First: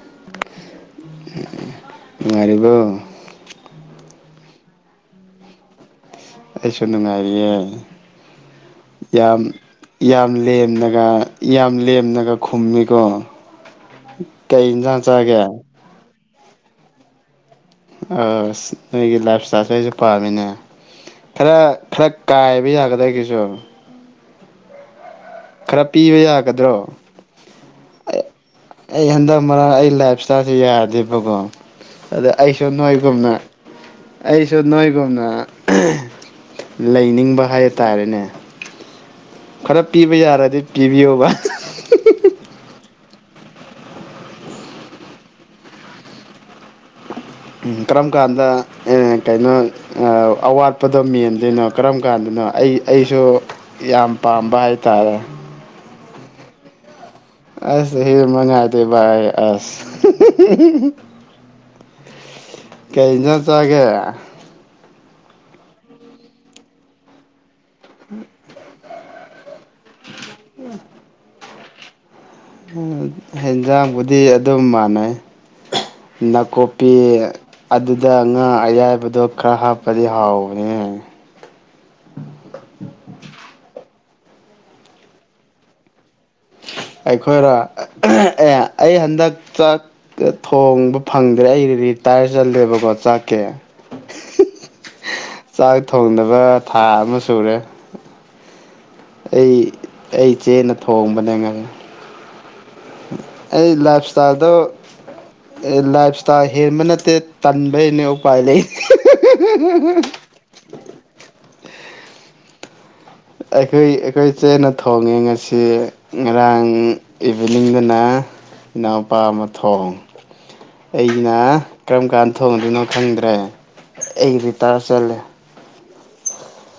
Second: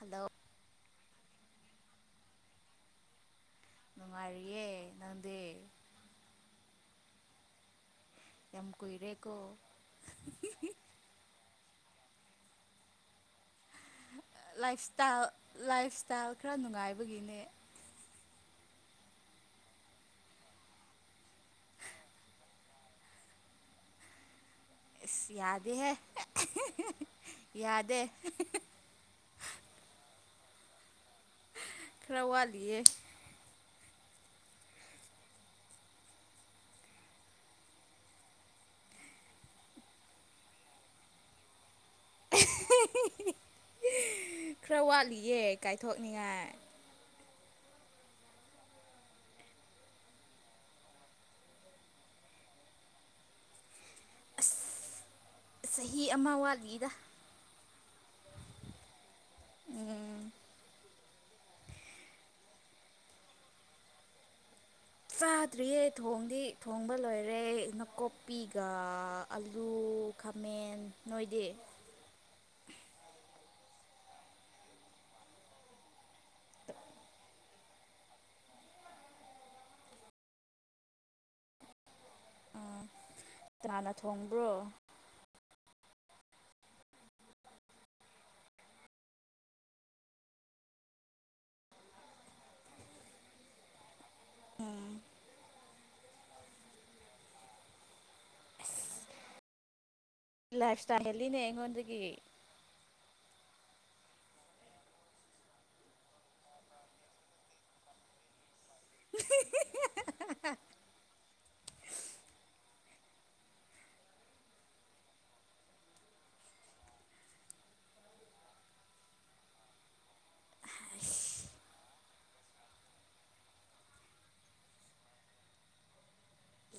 Hello ꯅꯨꯡꯉꯥꯏꯔꯤꯕꯣ ꯅꯨꯡꯉꯥꯏꯔꯤꯌꯦ ꯅꯪꯗꯤ ꯑꯩꯁꯨ ꯅꯨꯡꯉꯥꯏꯔꯤꯌꯦ ꯌꯥꯝ ꯀꯨꯏꯔꯦꯀꯣ ꯌꯥꯝ ꯌꯥꯝ ꯂꯦꯝꯅꯒ ꯌꯥꯝ ꯂꯦꯝꯅꯒ ꯈꯨꯝꯃꯤꯀꯣ ꯀꯩ ꯏꯟꯁꯥꯡ ꯂꯥꯏꯞꯁ꯭ꯇꯥꯏꯜ ꯆꯥꯒꯦ ꯂꯥꯏꯞ ꯁ꯭ꯇꯥꯏꯜ ꯈꯔ ꯅꯨꯡꯉꯥꯏꯕꯒꯤꯅꯦ ꯑꯁ ꯅꯣꯏꯒꯤ ꯂꯥꯏꯞ ꯁ꯭ꯇꯥꯏꯜꯁꯦ ꯑꯩꯁꯨ ꯄꯥꯝꯃꯤꯅꯦ ꯈꯔ ꯈꯔ ꯀꯥꯏꯕ ꯌꯥꯒꯗꯔ ꯑꯩꯒꯤꯁꯨ ꯏꯁ ꯈꯔ ꯌꯥꯗꯦꯍꯦ ꯄꯤꯕ ꯑ ꯍ ꯌꯥꯒꯗ꯭ꯔꯣ ꯍ ꯌꯥꯗꯦ ꯑꯩ ꯍꯟꯗꯛ ꯃꯔꯛ ꯑꯩ ꯂꯥꯏꯞ ꯁ꯭ꯇꯥꯏꯜꯁꯦ ꯌꯥꯗꯦꯕꯀꯣ ꯈꯔ ꯑꯗ ꯑꯩꯁꯨ ꯋꯥꯠꯂꯤꯌꯦ ꯅꯣꯏꯒꯨꯝꯅ ꯑꯩꯁꯨ ꯅꯣꯏꯒꯨꯝꯅ ꯑꯥ ꯂꯩꯅꯤꯡꯕ ꯍꯥꯏꯇꯥꯔꯦꯅꯦ ꯈꯔ ꯄꯤꯕ ꯌꯥꯔꯗꯤ ꯄꯤꯕꯤꯌꯣꯕ ꯑ ꯍ ꯍꯤ ꯍꯤ [unintelligible] [unintelligible] ꯈꯔ ꯋꯥꯠꯂꯤꯌꯦ ꯀꯥꯏꯊꯣꯛꯅꯤꯡꯉꯥꯏ ꯎꯝ ꯀꯔꯝ ꯀꯥꯟꯗ ꯑꯥ ꯀꯩꯅꯣ ꯑꯥ ꯑꯋꯥꯠꯄꯗꯣ ꯃꯦꯟꯗꯣꯏꯅꯣ ꯀꯔꯝ ꯀꯥꯟꯗꯅꯣ ꯑꯩ ꯑꯩꯁꯨ ꯌꯥꯝ ꯄꯥꯝꯕ ꯑꯁ ꯍꯥꯏꯇꯥꯔꯦ ꯆꯍꯤ ꯑꯃ ꯋꯥꯠꯂꯤꯗ ꯑꯁ ꯆꯍꯤ ꯑꯃ ꯉꯥꯏꯗꯣꯏꯕ ꯑꯩ ꯑꯁ ꯍꯤ ꯍꯤ ꯍꯤ ꯍꯤ ꯀꯩ ꯏꯟꯖꯥꯡ ꯆꯥꯒꯦ ꯆꯥꯗ꯭ꯔꯤꯌꯦ ꯊꯣꯡꯗꯤ ꯊꯣꯡꯕ ꯂꯣꯏꯔꯦ ꯅꯥꯀꯨꯞꯄꯤꯒ ꯑꯂꯨ ꯈꯥꯃꯦꯟ ꯅꯣꯏꯗꯤ ꯍꯦꯟꯖꯥꯡꯕꯨꯗꯤ ꯑꯗꯨꯝ ꯃꯥꯟꯅꯩ ꯅꯥꯀꯨꯞꯄꯤ ꯑꯗꯨꯗ ꯉꯥ ꯑꯌꯥꯏꯕꯗꯣ ꯈꯔ ꯍꯥꯞꯄꯗꯤ ꯍꯥꯎꯕꯅꯦ ꯑꯥ ꯀꯅꯥꯅ ꯊꯣꯡꯕ꯭ꯔꯣ ꯑꯩꯈꯣꯏꯔꯣ ꯑ ꯑꯍ ꯑꯦ ꯑꯩ ꯍꯟꯗꯛ ꯆꯥꯛ ꯊꯣꯡꯕ ꯐꯪꯗ꯭ꯔꯦ ꯑꯩ ꯔꯤꯇꯥꯌ꯭ꯔ ꯆꯠꯂꯦꯕꯀꯣ ꯆꯥꯛꯀꯤ ꯑꯥ ꯆꯥꯛ ꯊꯣꯡꯗꯕ ꯊꯥ ꯑꯃ ꯁꯨꯔꯦ ꯑꯩ ꯑꯩ ꯏꯆꯦꯅ ꯊꯣꯡꯕꯅꯦ ꯉ ꯗꯒꯤ ꯑꯩ ꯂꯥꯏꯞ ꯁ꯭ꯇꯥꯏꯜꯗꯣ ꯂꯥꯏꯞ ꯁ꯭ꯇꯥꯏꯜ ꯍꯦꯟꯕ ꯅꯠꯇꯦ ꯇꯟꯕꯩꯅꯦ ꯎꯄꯥꯏ ꯂꯩ ꯎ ꯎ ꯎ ꯎ [unintelligible] ꯑꯩꯈꯣꯏ ꯑꯩꯈꯣꯏ ꯆꯦꯅ ꯊꯣꯡꯉꯦ ꯉꯁꯤ ꯉꯔꯥꯡ ꯏꯚꯤꯅꯤꯡꯗꯅ ꯏꯅꯥꯎꯄꯥ ꯑꯃ ꯊꯣꯡ ꯑꯩꯅ ꯀꯔꯝ ꯀꯥꯟ ꯊꯣꯡꯗꯣꯏꯅꯣ ꯈꯪꯗ꯭ꯔꯦ ꯑꯩ ꯉꯥꯟꯇꯥ ꯆꯠꯂꯦ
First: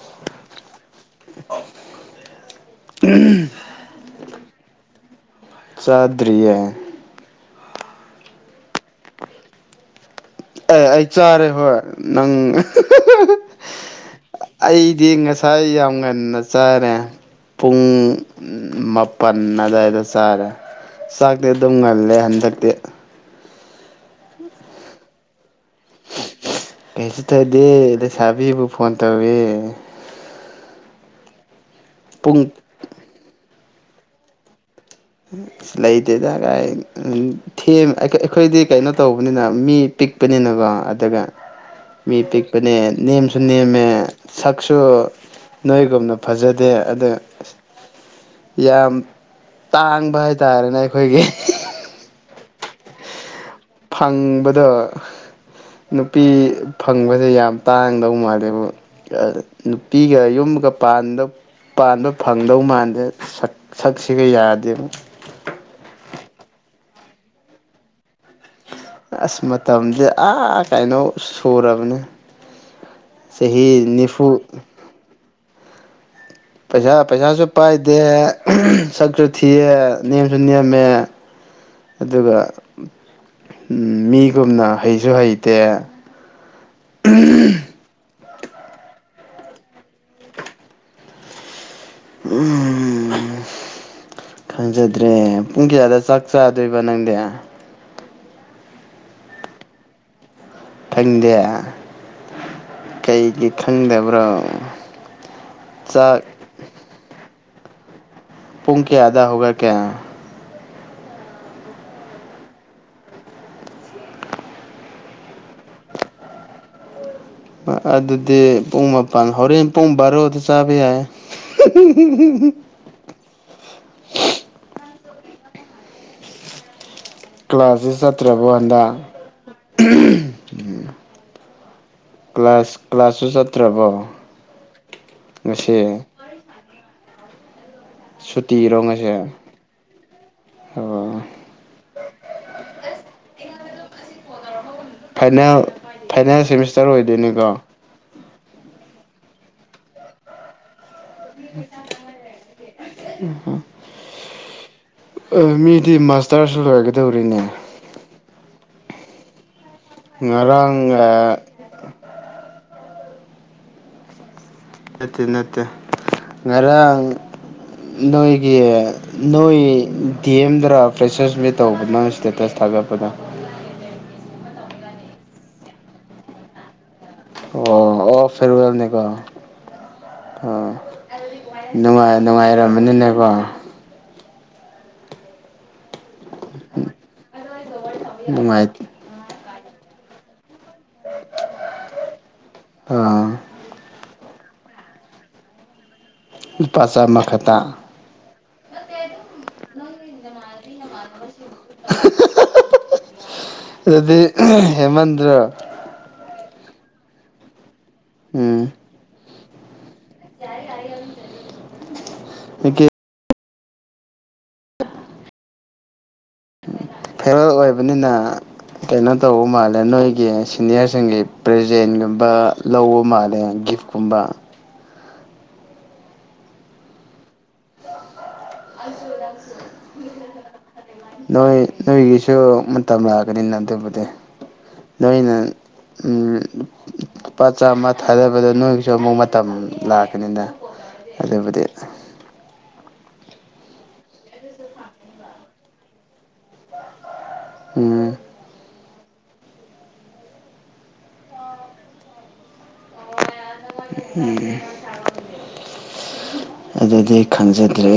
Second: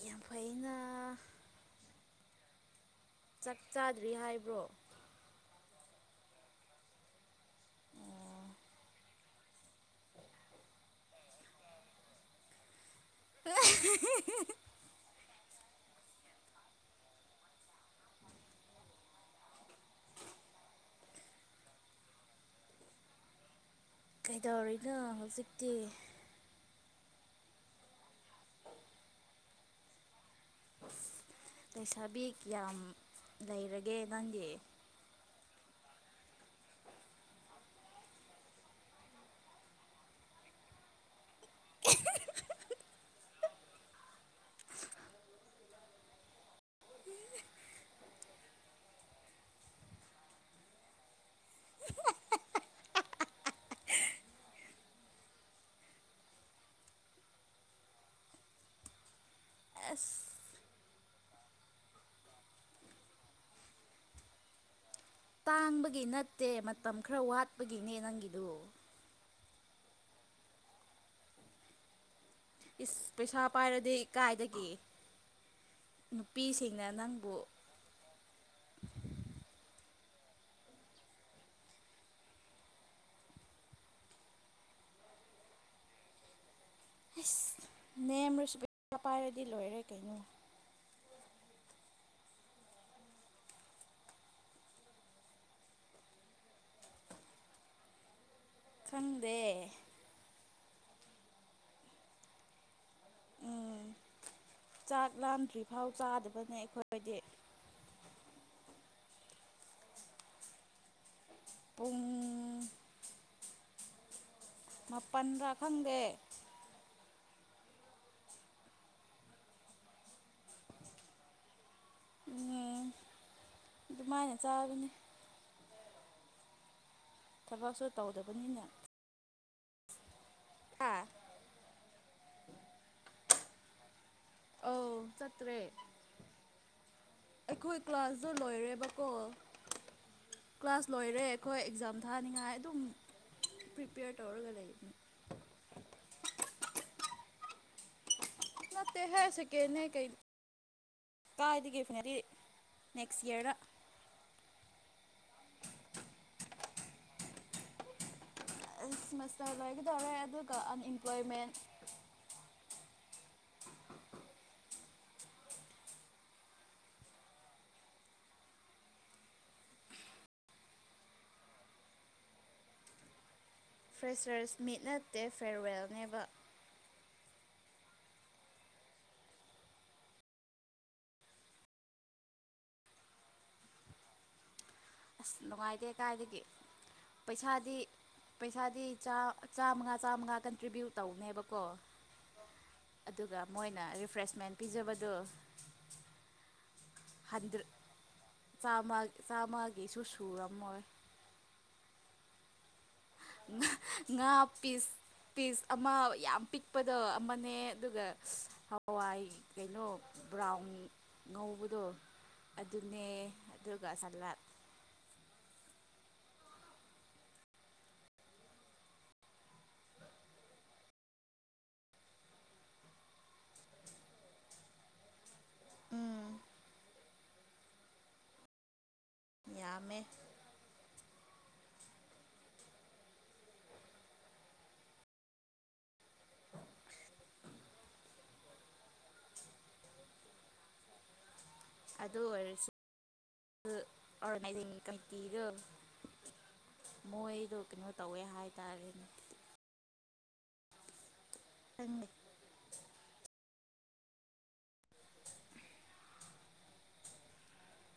ꯌꯥꯝ ꯐꯩꯅꯥ ꯎꯝ ꯆꯥꯛ [unintelligible] ꯆꯥꯗ꯭ꯔꯤ ꯍꯥꯏꯕ꯭ꯔꯣ ꯆꯥꯗ꯭ꯔꯤꯌꯦ ꯑꯦ ꯑꯩ ꯆꯥꯔꯦ ꯍꯣꯏ ꯅꯪ [unintelligible] ꯑꯩꯗꯤ ꯉꯁꯥꯏ ꯌꯥꯝ ꯉꯟꯅ ꯆꯥꯔꯦ ꯄꯨꯡ ꯃꯥꯄꯟ ꯑꯗꯥꯏꯗ ꯆꯥꯔꯦ ꯆꯥꯛꯇꯤ ꯑꯗꯨꯝ ꯉꯜꯂꯦ ꯍꯟꯗꯛꯇꯤ ꯀꯩꯗꯧꯔꯤꯅꯣ ꯍꯧꯖꯤꯛꯇꯤ ꯀꯩꯁꯨ ꯇꯧꯗꯦ ꯂꯩꯁꯥꯕꯤꯕꯨ ꯐꯣꯟ ꯇꯧꯋꯦ ꯂꯩꯩꯁꯥꯕꯤ ꯄꯨꯡ ꯀꯌꯥꯝ ꯂꯩꯔꯒꯦ ꯅꯪꯒꯤ ꯂꯩꯇꯦꯗ ꯀꯥꯏ ꯎꯝ ꯊꯦꯝ ꯑꯩꯈꯣꯏꯗꯤ ꯀꯩꯅꯣ ꯇꯧꯕꯅꯤꯅ ꯃꯤ ꯄꯤꯛꯄꯅꯤꯅꯀꯣ ꯑꯗꯨꯒ ꯃꯤ ꯄꯤꯛꯄꯅꯦ ꯅꯦꯝꯁꯨ ꯅꯦꯝꯃꯦ ꯁꯛꯁꯨ ꯅꯣꯏꯒꯨꯝꯅ ꯐꯖꯗꯦ ꯑꯗꯣ ꯌꯥꯝ ꯇꯥꯡꯕ ꯍꯥꯏꯇꯥꯔꯦꯅꯦ ꯑꯩꯈꯣꯏꯒꯤ ꯐꯪꯕꯗꯣ ꯅꯨꯄꯤ ꯐꯪꯕꯁꯦ ꯌꯥꯝ ꯇꯥꯡꯗꯧ ꯃꯥꯜꯂꯦꯕꯨ ꯑꯁ ꯅꯨꯄꯤꯒ ꯌꯨꯝꯒ ꯄꯥꯟꯗꯧ ꯄꯥꯟꯕ ꯐꯪꯗꯧ ꯃꯥꯟꯗꯦ ꯁꯛꯁꯤꯒ ꯌꯥꯗꯦꯕ ꯇꯥꯡꯕꯒꯤ ꯅꯠꯇꯦ ꯃꯇꯝ ꯈꯔ ꯋꯥꯠꯄꯒꯤꯅꯦ ꯅꯪꯒꯤꯗꯨ ꯑꯁ ꯃꯇꯝꯁꯦ ꯑꯥ ꯀꯩꯅꯣ ꯁꯨꯔꯕꯅꯦ ꯏꯁ ꯄꯩꯁꯥ ꯆꯍꯤ ꯄꯥꯏꯔꯗꯤ ꯅꯤꯐꯨ ꯀꯥꯏꯗꯒꯤ ꯅꯨꯄꯤꯁꯤꯡ ꯄꯩꯁꯥ ꯄꯩꯁꯥꯁꯨ ꯄꯥꯏꯗꯦ ꯁꯛꯁꯨ ꯊꯤꯌꯦ ꯅꯦꯝꯁꯨ ꯅꯦꯝꯃꯦ ꯑꯗꯨꯒ ꯃꯤꯒꯨꯝꯅ ꯍꯩꯁꯨ ꯍꯩꯇꯦ ꯏꯁꯁ ꯅꯦꯝꯔꯁꯨ ꯄꯩꯁꯥ ꯄꯥꯏꯔꯗꯤ ꯂꯣꯏꯔꯦ ꯀꯩꯅꯣ ꯎꯝ ꯈꯪꯖꯗ꯭ꯔꯦ ꯄꯨꯡ ꯀꯌꯥꯗ ꯆꯥꯛ ꯆꯥꯗꯣꯏꯕ ꯅꯪꯗꯤ ꯈꯪꯗꯦ ꯈꯪꯗꯦ ꯀꯩꯒꯤ ꯈꯪꯗꯕ꯭ꯔꯣ ꯆꯥꯛ ꯂꯥꯟꯗ꯭ꯔꯤꯐꯥꯎ ꯆꯥꯛ ꯆꯥꯗꯕꯅꯦ ꯑꯩꯈꯣꯏꯗꯤ ꯄꯨꯡ ꯀꯌꯥꯗꯥꯥ ꯍꯧꯒꯠꯀꯦ ꯄꯨꯡ ꯃꯥꯄꯟꯔ ꯈꯪꯗꯦ ꯑꯗꯨꯗꯤ ꯄꯨꯡ ꯃꯥꯄꯟ ꯍꯣꯔꯦꯟ ꯄꯨꯡ ꯕꯥꯔꯣꯗ ꯆꯥꯕ ꯌꯥꯏ [inaudible] ꯎꯝ ꯑꯗꯨꯃꯥꯏꯅ ꯆꯥꯕꯅꯤ ꯊꯕꯛꯁꯨ ꯀ꯭ꯂꯥꯁꯁꯨ ꯆꯠꯇ꯭ꯔꯕꯣ ꯇꯧꯗꯕꯅꯤꯅ ꯍꯟꯗꯛ ꯍꯥꯥ ꯀ꯭ꯂꯥꯁ ꯀ꯭ꯂꯥꯁꯁꯨ ꯆꯠꯇ꯭ꯔꯕꯣ ꯑꯣ ꯆꯠꯇꯔꯦ ꯉꯁꯤ ꯑꯩꯈꯣꯏ ꯀ꯭ꯂꯥꯁꯇꯣ ꯁꯨꯇꯤꯔꯣ ꯂꯣꯏꯔꯦꯕꯀꯣ ꯉꯁꯤ ꯀ꯭ꯂꯥꯁ ꯂꯣꯏꯔꯦ ꯑꯣ ꯑꯩꯈꯣꯏ ꯑꯦꯛꯖꯥꯝ ꯊꯥꯅꯤꯡꯉꯥꯏ ꯑꯗꯨꯝ ꯄ꯭ꯔꯤꯄꯦꯌꯔ ꯇꯧꯔꯒ ꯂꯩ ꯐꯥꯏꯅꯦꯜ ꯐꯥꯏꯅꯦꯜ ꯁꯦꯃꯤꯁꯇꯔ ꯑꯣꯏꯗꯣꯏꯅꯤꯀꯣ ꯅꯠꯇꯦꯍꯦ ꯁꯦꯀꯦꯟꯅꯦ ꯀꯩ ꯀꯥꯏꯗꯒꯤ ꯐꯥꯢꯅꯦꯜꯗꯤ ꯅꯦꯛꯁ ꯏꯌꯔꯗ ꯑꯣ ꯃꯤꯗꯤ ꯃꯥꯁꯇꯔꯁꯨ ꯂꯣꯏꯒꯗꯧꯔꯦꯅꯦ ꯑꯁ ꯃꯥꯁꯇꯔ ꯂꯣꯏꯒꯗꯧꯔꯦ ꯑꯗꯨꯒ ꯉꯔꯥꯡ ꯑꯟꯏꯝꯄ꯭ꯂꯣꯏꯃꯦꯟꯠ ꯅꯠꯇꯦ ꯅꯠꯇꯦ ꯉꯔꯥꯡ ꯅꯣꯏꯒꯤ ꯅꯣꯏ ꯗꯤ ꯑꯦꯝꯗꯔꯥ ꯐ꯭ꯔꯦꯁꯔꯁ ꯃꯤꯠ ꯇꯧꯕ ꯅꯪ ꯁ꯭ꯇꯦꯇꯁ ꯊꯥꯒꯠꯄꯗꯣ ꯐ꯭ꯔꯦꯁꯔꯁ ꯃꯤꯠ ꯅꯠꯇꯦ ꯐꯦꯔꯋꯦꯜꯅꯦꯕ ꯑꯣ ꯑꯣ ꯐꯦꯔꯋꯦꯜꯅꯦꯀꯣ ꯑꯣ ꯅꯨꯡꯉꯥꯏ ꯅꯨꯡꯉꯥꯏꯔꯝꯃꯅꯤꯅꯦꯀꯣ ꯑꯁ ꯅꯨꯡꯉꯥꯏꯇꯦ ꯀꯥꯏꯗꯒꯤ ꯄꯩꯁꯥꯗꯤ ꯅꯨꯡꯉꯥꯏ ꯄꯩꯁꯥꯗꯤ ꯆꯥ ꯆꯥꯝꯃꯉꯥ ꯆꯥꯝꯃꯉꯥ ꯀꯟꯇ꯭ꯔꯤꯕ꯭ꯌꯨꯠ ꯇꯧꯕꯅꯦꯕꯀꯣ ꯑꯥ ꯑꯗꯨꯒ ꯃꯣꯏꯅ ꯔꯤꯐ꯭ꯔꯦꯁꯃꯦꯟꯠ ꯄꯤꯖꯕꯗꯣ ꯂꯨꯄꯥ ꯆꯥꯝꯃ ꯈꯛꯇ ꯍꯟꯗ꯭ꯔꯦ ꯆꯥꯝꯃ ꯆꯥꯝꯃꯒꯤꯁꯨ ꯁꯨꯔꯝꯃꯣꯏ ꯑꯗꯨꯗꯤ ꯉꯥ ꯄꯤꯁ ꯍꯦꯟꯃꯟꯗ꯭ꯔꯣ ꯄꯤꯁ ꯑꯃ ꯌꯥꯝ ꯄꯤꯛꯄꯗꯣ ꯑꯃꯅꯦ ꯑꯗꯨꯒ ꯎꯝ ꯍꯋꯥꯏ ꯀꯩꯅꯣ ꯕ꯭ꯔꯥꯎꯟ ꯉꯧꯕꯗꯣ ꯍꯧꯖꯤꯛꯀꯤ ꯑꯗꯨꯅꯦ ꯗꯨꯒꯥ ꯁꯂꯥꯗ [inaudible] ꯐꯤꯌꯔꯋ‌ꯦꯜ ꯑꯣꯏꯕꯅꯤꯅ ꯀꯩꯅꯣ ꯇꯧꯕ ꯃꯥꯜꯂꯦ ꯅꯣꯏꯒꯤ ꯁꯤꯅꯤꯌꯔꯁꯤꯡꯒꯤ ꯄ꯭ꯔꯥꯖꯦꯟꯒꯨꯝꯕ ꯂꯧꯕ ꯃꯥꯜꯂꯦ ꯒꯤꯐ ꯈꯨꯝꯕ ꯑꯥ [inaudible] ꯌꯥꯝꯃꯦ ꯅꯣꯏ ꯅꯣꯏꯒꯤꯁꯨ ꯃꯇꯝ ꯂꯥꯛꯀꯅꯤꯅ ꯑꯗꯨꯕꯨꯗꯤ ꯅꯣꯏꯅ ꯎꯝ ꯂꯨꯄꯥ ꯆꯥꯝꯃꯥ ꯊꯥꯗꯕꯗ ꯅꯣꯏꯒꯤꯁꯨ ꯑꯃꯨꯛ ꯃꯇꯝ ꯂꯥꯛꯀꯅꯤꯅ ꯑꯗꯨꯕꯨꯗꯤ ꯑꯗꯨ ꯑꯣꯏꯔꯁꯨ ꯑꯣꯔꯒꯅꯥꯏꯖꯤꯡ ꯀꯃꯤꯇꯤꯗꯨ ꯃꯣꯏꯗꯣ ꯀꯩꯅꯣ ꯎꯝ ꯇꯧꯋꯦ ꯍꯥꯏꯇꯥꯔꯦꯅꯦ ꯈꯪꯗ‌ꯦ ꯎꯝ ꯑꯗꯨꯗꯤ ꯈꯪꯖꯗ꯭ꯔꯦ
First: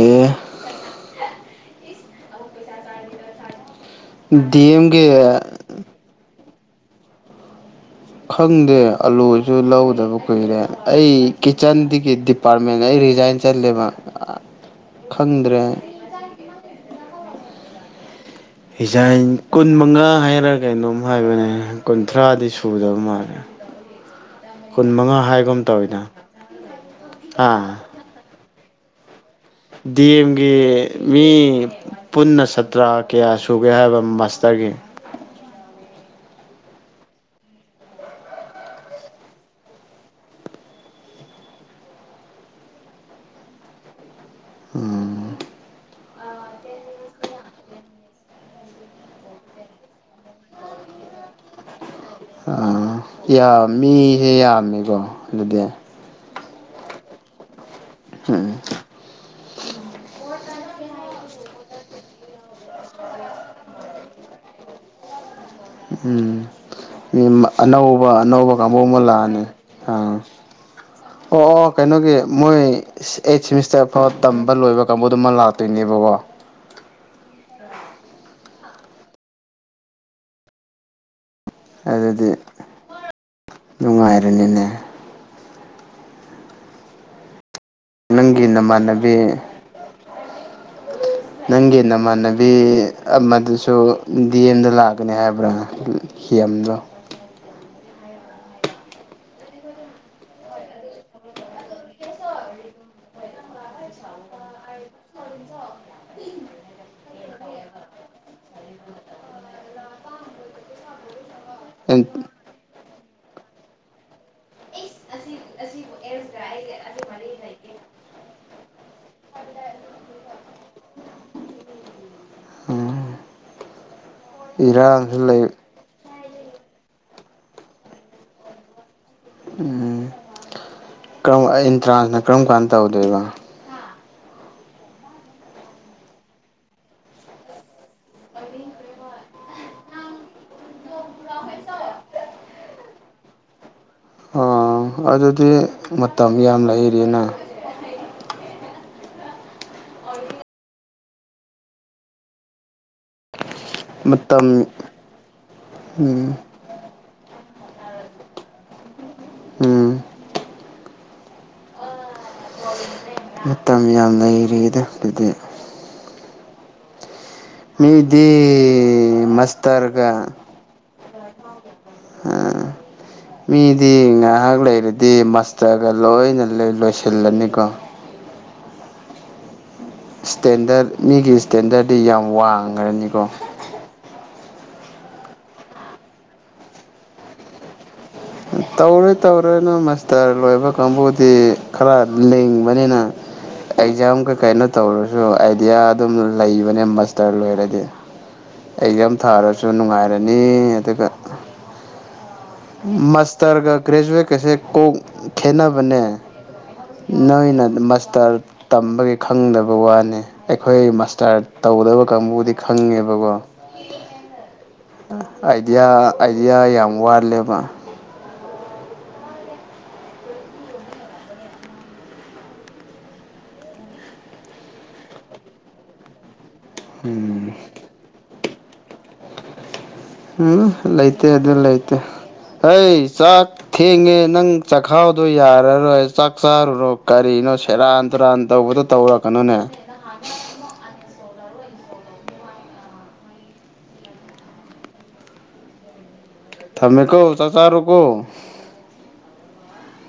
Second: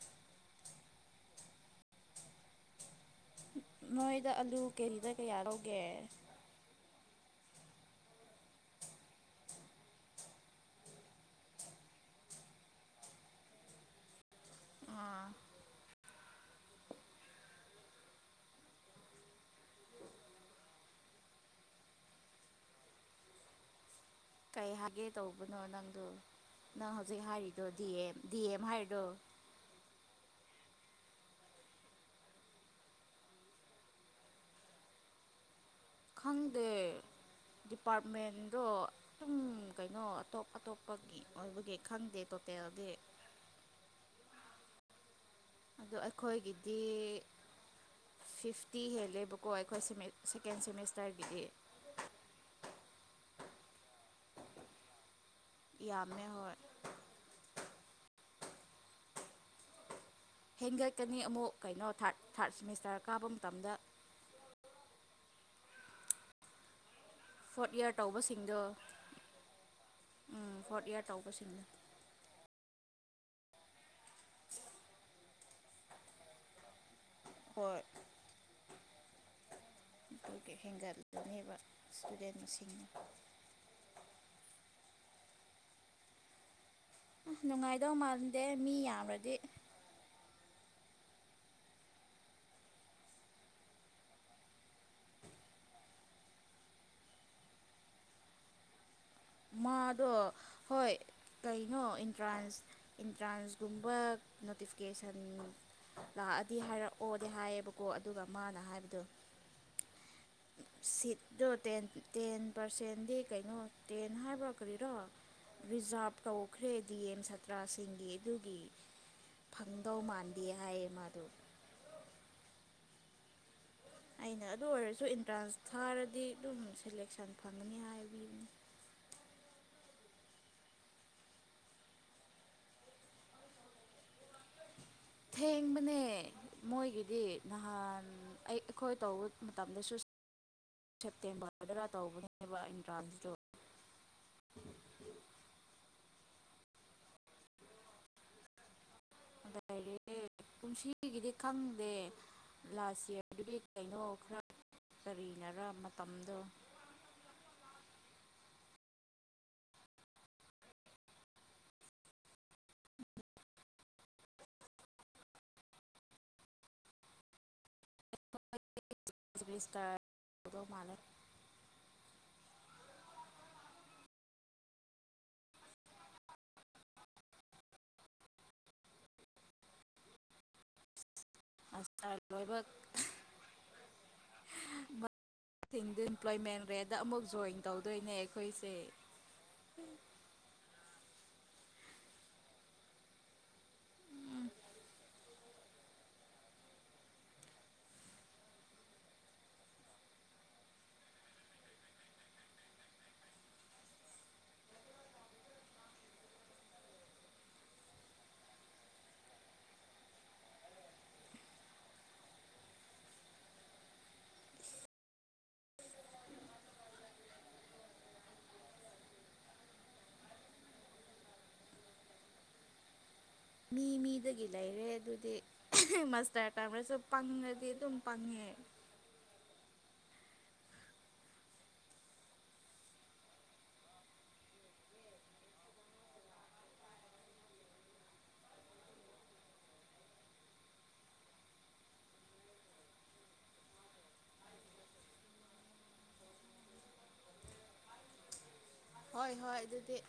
ꯅꯣꯏꯗ ꯑꯂꯨ ꯗꯤ ꯑꯦꯝꯒꯤ ꯀꯦꯖꯤꯗ ꯀꯌꯥ ꯂꯧꯒꯦ ꯈꯪꯗꯦ ꯑꯂꯨꯁꯨ ꯂꯧꯗꯕ ꯀꯨꯏꯔꯦ ꯑꯩ ꯀꯤꯠꯆꯟꯗꯒꯤ ꯗꯤ ꯄꯥꯔꯃꯦꯟ ꯑꯩ ꯔꯤꯖꯥꯏꯟ ꯆꯠꯂꯦꯕ ꯑ ꯑꯥ ꯈꯪꯗ꯭ꯔꯦ ꯍꯤꯖꯥꯏꯟ ꯀꯨꯟꯃꯉꯥ ꯍꯥꯏꯔ ꯀꯩꯅꯣꯝ ꯍꯥꯏꯕꯅꯦ ꯀꯨꯟꯊ꯭ꯔꯥꯗꯤ ꯁꯨꯗꯕ ꯃꯥꯜꯂꯦ [inaudible] ꯀꯩ ꯍꯥꯏꯒꯦ ꯃꯉꯥ ꯇꯧꯕꯅꯣ ꯍꯥꯏꯒꯨꯝ ꯅꯪꯗꯣ ꯇꯧꯋꯤꯗ ꯅꯪ ꯍꯧꯖꯤꯛ ꯍꯥꯏꯔꯤꯗꯣ ꯑꯥ ꯗꯤ ꯑꯦꯝ ꯗꯤ ꯑꯦꯝ ꯍꯥꯏꯔꯤꯗꯣ ꯗꯤ ꯑꯦꯝꯒꯤ ꯃꯤ ꯄꯨꯟꯅ ꯁꯇ꯭ꯔꯥ ꯀꯌꯥ ꯁꯨꯒꯦ ꯍꯥꯏꯕ ꯃꯥꯁꯇꯔꯒꯤ ꯈꯪꯗꯦ ꯗꯤꯄꯥꯔꯠꯃꯦꯟꯗꯣ ꯗꯨꯝ ꯀꯩꯅ‌ꯣ ꯑꯇꯣꯞ ꯑꯇꯣꯞꯄꯒꯤ ꯑꯣꯏꯕꯒꯤ ꯈꯪꯗꯦ ꯇꯣꯇꯦꯜꯗꯤ ꯎꯝ ꯑꯗꯣ ꯑꯩꯈꯣꯏꯒꯤꯗꯤ ꯐꯤꯞꯇꯤ ꯍꯦꯜꯂꯦꯕꯀꯣ ꯑꯩꯈꯣꯏ ꯁ‌ꯦꯃ‌ꯦ ꯁꯦꯀꯦꯟ ꯁꯦꯃꯤꯁꯇꯔꯒꯤꯗꯤ ꯑꯥ ꯌꯥꯝ ꯃꯤꯍꯦ ꯌꯥꯝꯃꯦꯀꯣ ꯑꯗꯨꯗꯤ ꯌꯥꯝꯃꯦ ꯍꯣꯏ ꯍꯝ ꯍꯦꯟꯒꯠꯀꯅꯤ ꯑꯃꯨꯛ ꯀꯩꯅꯣ ꯊꯥꯠ ꯊꯥꯠ ꯁꯦꯃꯤꯁꯇꯔ ꯀꯥꯕ ꯃꯇꯝꯗ ꯎꯝ ꯐꯣꯔꯠ ꯏꯌꯥꯔ ꯑꯅꯧꯕ ꯑꯅꯧꯕ ꯇꯧꯕꯁꯤꯡꯗꯣ ꯀꯥꯡꯕꯨ ꯑꯃ ꯂꯥꯛꯑꯅꯤ ꯑꯥ ꯎꯝ ꯐꯣꯔꯠ ꯏꯌꯥꯔ ꯇꯧꯕꯁꯤꯡꯗꯣ ꯑꯣ ꯀꯩꯅꯣꯒꯤ ꯃꯣꯏ ꯑꯩꯠ ꯁꯦꯃꯤꯁꯇꯔ ꯐꯥꯎ ꯇꯝꯕ ꯂꯣꯏꯕ ꯀꯥꯡꯕꯨꯗꯨ ꯑꯃꯨꯛ ꯂꯥꯛꯇꯣꯏꯅꯦꯕꯀꯣ ꯫ ꯍꯣꯏ ꯑꯗꯨꯒꯤ ꯍꯦꯡꯒꯠꯂꯛꯀꯅ‌ꯦꯕ ꯫ ꯑꯗꯨꯗꯤ ꯅꯨꯡꯉꯥꯏꯔꯅꯤꯅꯦ ꯫ ꯑꯝ ꯅꯨꯡꯉꯥꯏꯗꯧ ꯃꯥꯟꯗꯦ ꯅꯪꯒꯤ ꯃꯤ ꯅꯃꯥꯟꯅꯕꯤ ꯌꯥꯝꯒ꯭ꯔꯗꯤ ꯫ ꯅꯪꯒꯤ ꯅꯃꯥꯟꯅꯕꯤ ꯑꯃꯗꯨꯁꯨ ꯗꯤ ꯑꯦꯝꯗ ꯂꯥꯛꯀꯅꯤ ꯍꯥꯏꯕ꯭ꯔꯥ ꯊꯤꯌꯥꯝꯗ‌ꯣ [unintelligible] ꯃꯥꯗꯣ ꯍꯣꯏ ꯀꯩꯅꯣ ꯑꯦꯟꯇ꯭ꯔꯥꯟꯁ ꯑꯦꯟꯇ꯭ꯔꯥꯟꯁꯒꯨꯝꯕ ꯅꯣꯇꯤꯐꯤꯀꯦꯁꯟ ꯂꯥꯛꯑꯗꯤ ꯍꯥꯏꯔꯛꯑꯣꯗꯤ ꯍꯥꯏꯌꯦꯕꯀꯣ ꯑꯗꯨꯒ ꯃꯥꯅ ꯍꯥꯏꯕꯗꯣ ꯫ [inaudible] ꯁꯤꯠꯇꯣ ꯇ‌ꯦꯟ ꯇꯦꯟ ꯄꯥꯔꯁꯦꯟꯗꯤ ꯀꯩꯅꯣ ꯇꯦꯟ ꯍꯥꯏꯕ꯭ꯔ ꯀꯔꯤꯔ ꯔꯤꯖꯥꯞ ꯇꯧꯈ꯭ꯔꯦ ꯗꯤ ꯑꯦꯝ ꯁꯥꯇ꯭ꯔꯥꯁꯤꯡꯒꯤ ꯑꯗꯨꯒꯤ ꯫ ꯐꯪꯗꯧ ꯃꯥꯟꯗꯦ ꯍꯥꯏꯌꯦ ꯃꯥꯗꯨ ꯑꯩꯅ ꯑꯗꯨ ꯑꯣꯏꯔꯁꯨ ꯏꯔꯥꯡꯁꯨ ꯂꯩ ꯑꯦꯟꯇ꯭ꯔꯥꯟꯁ ꯊꯥꯔꯗꯤ ꯑꯗꯨꯝ ꯁꯦꯂꯦꯛꯁꯟ ꯐꯪꯒꯅꯤ ꯍꯥꯏꯕꯤꯕꯅꯤ ꯎꯝ ꯀꯔꯝ ꯑꯦꯟꯇ꯭ꯔꯥꯟꯁꯅ ꯀꯔꯝ ꯀꯥꯟꯗ ꯇꯧꯗꯣꯏꯕ ꯊꯦꯡꯕꯅꯦ ꯃꯣꯏꯒꯤꯗꯤ ꯅꯍꯥꯟ ꯑꯩ ꯑꯩꯈꯣꯏ ꯇꯧꯕ ꯃꯇꯝꯗꯁꯨ ꯁꯦꯞꯇꯦꯝꯕꯔꯗꯔ ꯇꯧꯕꯅꯦꯕ ꯑꯦꯟꯇ꯭ꯔꯥꯟꯁꯇꯨ ꯑꯣ ꯑꯗꯨꯗꯤ ꯃꯇꯝ ꯌꯥꯝ ꯂꯩꯔꯤꯅ ꯂꯩꯔꯤ ꯀꯨꯌꯝꯁꯤꯒꯤꯗꯤ ꯈꯪꯗꯦ ꯂꯥꯁ ꯏꯌꯥꯔꯗꯨꯗꯤ ꯀꯩꯅꯣ ꯈꯔ ꯃꯇꯝ ꯀꯔꯤꯅꯔ ꯎꯝ ꯃꯇꯝꯗꯣ ꯎꯝ ꯃꯇꯝ ꯌꯥꯝ ꯂꯩꯔꯤꯗ ꯑꯗꯨꯗꯤ ꯃꯤꯗꯤ ꯁ꯭ꯇꯥꯔ ꯃꯁꯇꯔꯒ ꯇꯧꯗꯧ ꯃꯥꯜꯂꯦ ꯃꯤꯗꯤ ꯉꯥꯏꯍꯥꯛ ꯂꯩꯔꯗꯤ ꯃꯁꯇꯔꯒ ꯂꯣꯏꯅ ꯂꯣꯏꯁꯤꯜꯂꯅꯤꯀꯣ ꯏꯁꯇꯦꯟꯗꯔ ꯃꯤꯒꯤ ꯏꯁꯇꯦꯟꯗꯔꯗꯤ ꯃꯥꯁꯇꯔ ꯌꯥꯝ ꯋꯥꯡꯉꯅꯤꯀꯣ ꯑꯟꯏꯝꯄ꯭ꯂꯣꯏꯃꯦꯟ ꯔꯦꯗ ꯑꯃꯨꯛ ꯖꯣꯏꯟ ꯇꯧꯗꯣꯏꯅꯦ ꯑꯩꯈꯣꯏꯁꯦ ꯇꯧꯔꯣꯏ ꯇꯧꯔꯣꯏ ꯅꯪ ꯃꯥꯁꯇꯔ ꯂꯣꯏꯕ ꯀꯥꯡꯕꯨꯗꯤ ꯈꯔ ꯂꯤꯡꯕꯅꯤꯅ ꯑꯦꯛꯖꯥꯝ ꯀꯩ ꯀꯩꯅꯣ ꯇꯧꯔꯁꯨ ꯑꯥꯏꯗꯤꯌꯥ ꯑꯗꯨꯝ ꯂꯩꯕꯅꯦ ꯃꯥꯁꯇꯔ ꯂꯣꯏꯔꯗꯤ ꯑꯦꯛꯖꯥꯝ ꯊꯥꯔꯁꯨ ꯅꯨꯡꯉꯥꯏꯔꯅꯤ ꯑꯗꯨꯒ ꯃꯥꯁꯇꯔꯒ ꯒ꯭ꯔꯦꯖꯨꯋꯦꯠꯀꯁꯦ ꯀꯣꯛ ꯈꯦꯠꯅꯕꯅꯦ ꯅꯣꯏꯅ ꯃꯁꯇꯔ ꯇꯝꯕꯒꯤ ꯈꯪꯗꯕꯩ ꯋꯥꯅꯤ ꯑꯩꯈꯣꯏ ꯃꯥꯁꯇꯔ ꯇꯧꯗꯕ ꯀꯥꯡꯕꯨꯗꯤ ꯈꯪꯉꯦꯕꯀꯣ ꯑꯥꯏꯗꯤꯌꯥ ꯑꯥꯏꯗꯤꯌꯥ ꯌꯥꯝ ꯋꯥꯠꯂꯦꯕ ꯃꯤ ꯃꯤꯗꯒꯤ ꯂꯩꯔꯦ ꯑꯗꯨꯗꯤ ꯃꯁꯇꯔ ꯇꯥꯝꯔꯁꯨ ꯎꯝ ꯄꯪꯉꯗꯤ ꯑꯗꯨꯝ ꯄꯪꯉꯦ ꯎꯝ ꯂꯩꯇꯦ ꯑꯗꯨ ꯂꯩꯇꯦ ꯑꯩ ꯆꯥꯛ ꯊꯦꯡꯉꯦ ꯅꯪ ꯆꯈꯥꯎꯗꯣ ꯌꯥꯔꯔꯣꯏ ꯆꯥꯛ ꯆꯥꯔꯨꯔꯣ ꯀꯔꯤꯅꯣ ꯁꯦꯔꯥꯟ ꯇꯨꯔꯥꯟ ꯇꯧꯕꯗꯣ ꯇꯧꯔꯛꯀꯅꯨꯅꯦ ꯊꯝꯃꯦꯀꯣ ꯆꯥꯛ ꯆꯥꯥꯔꯣꯀꯣ ꯍꯣꯏ ꯍꯣꯏ ꯑꯗꯨꯗꯤ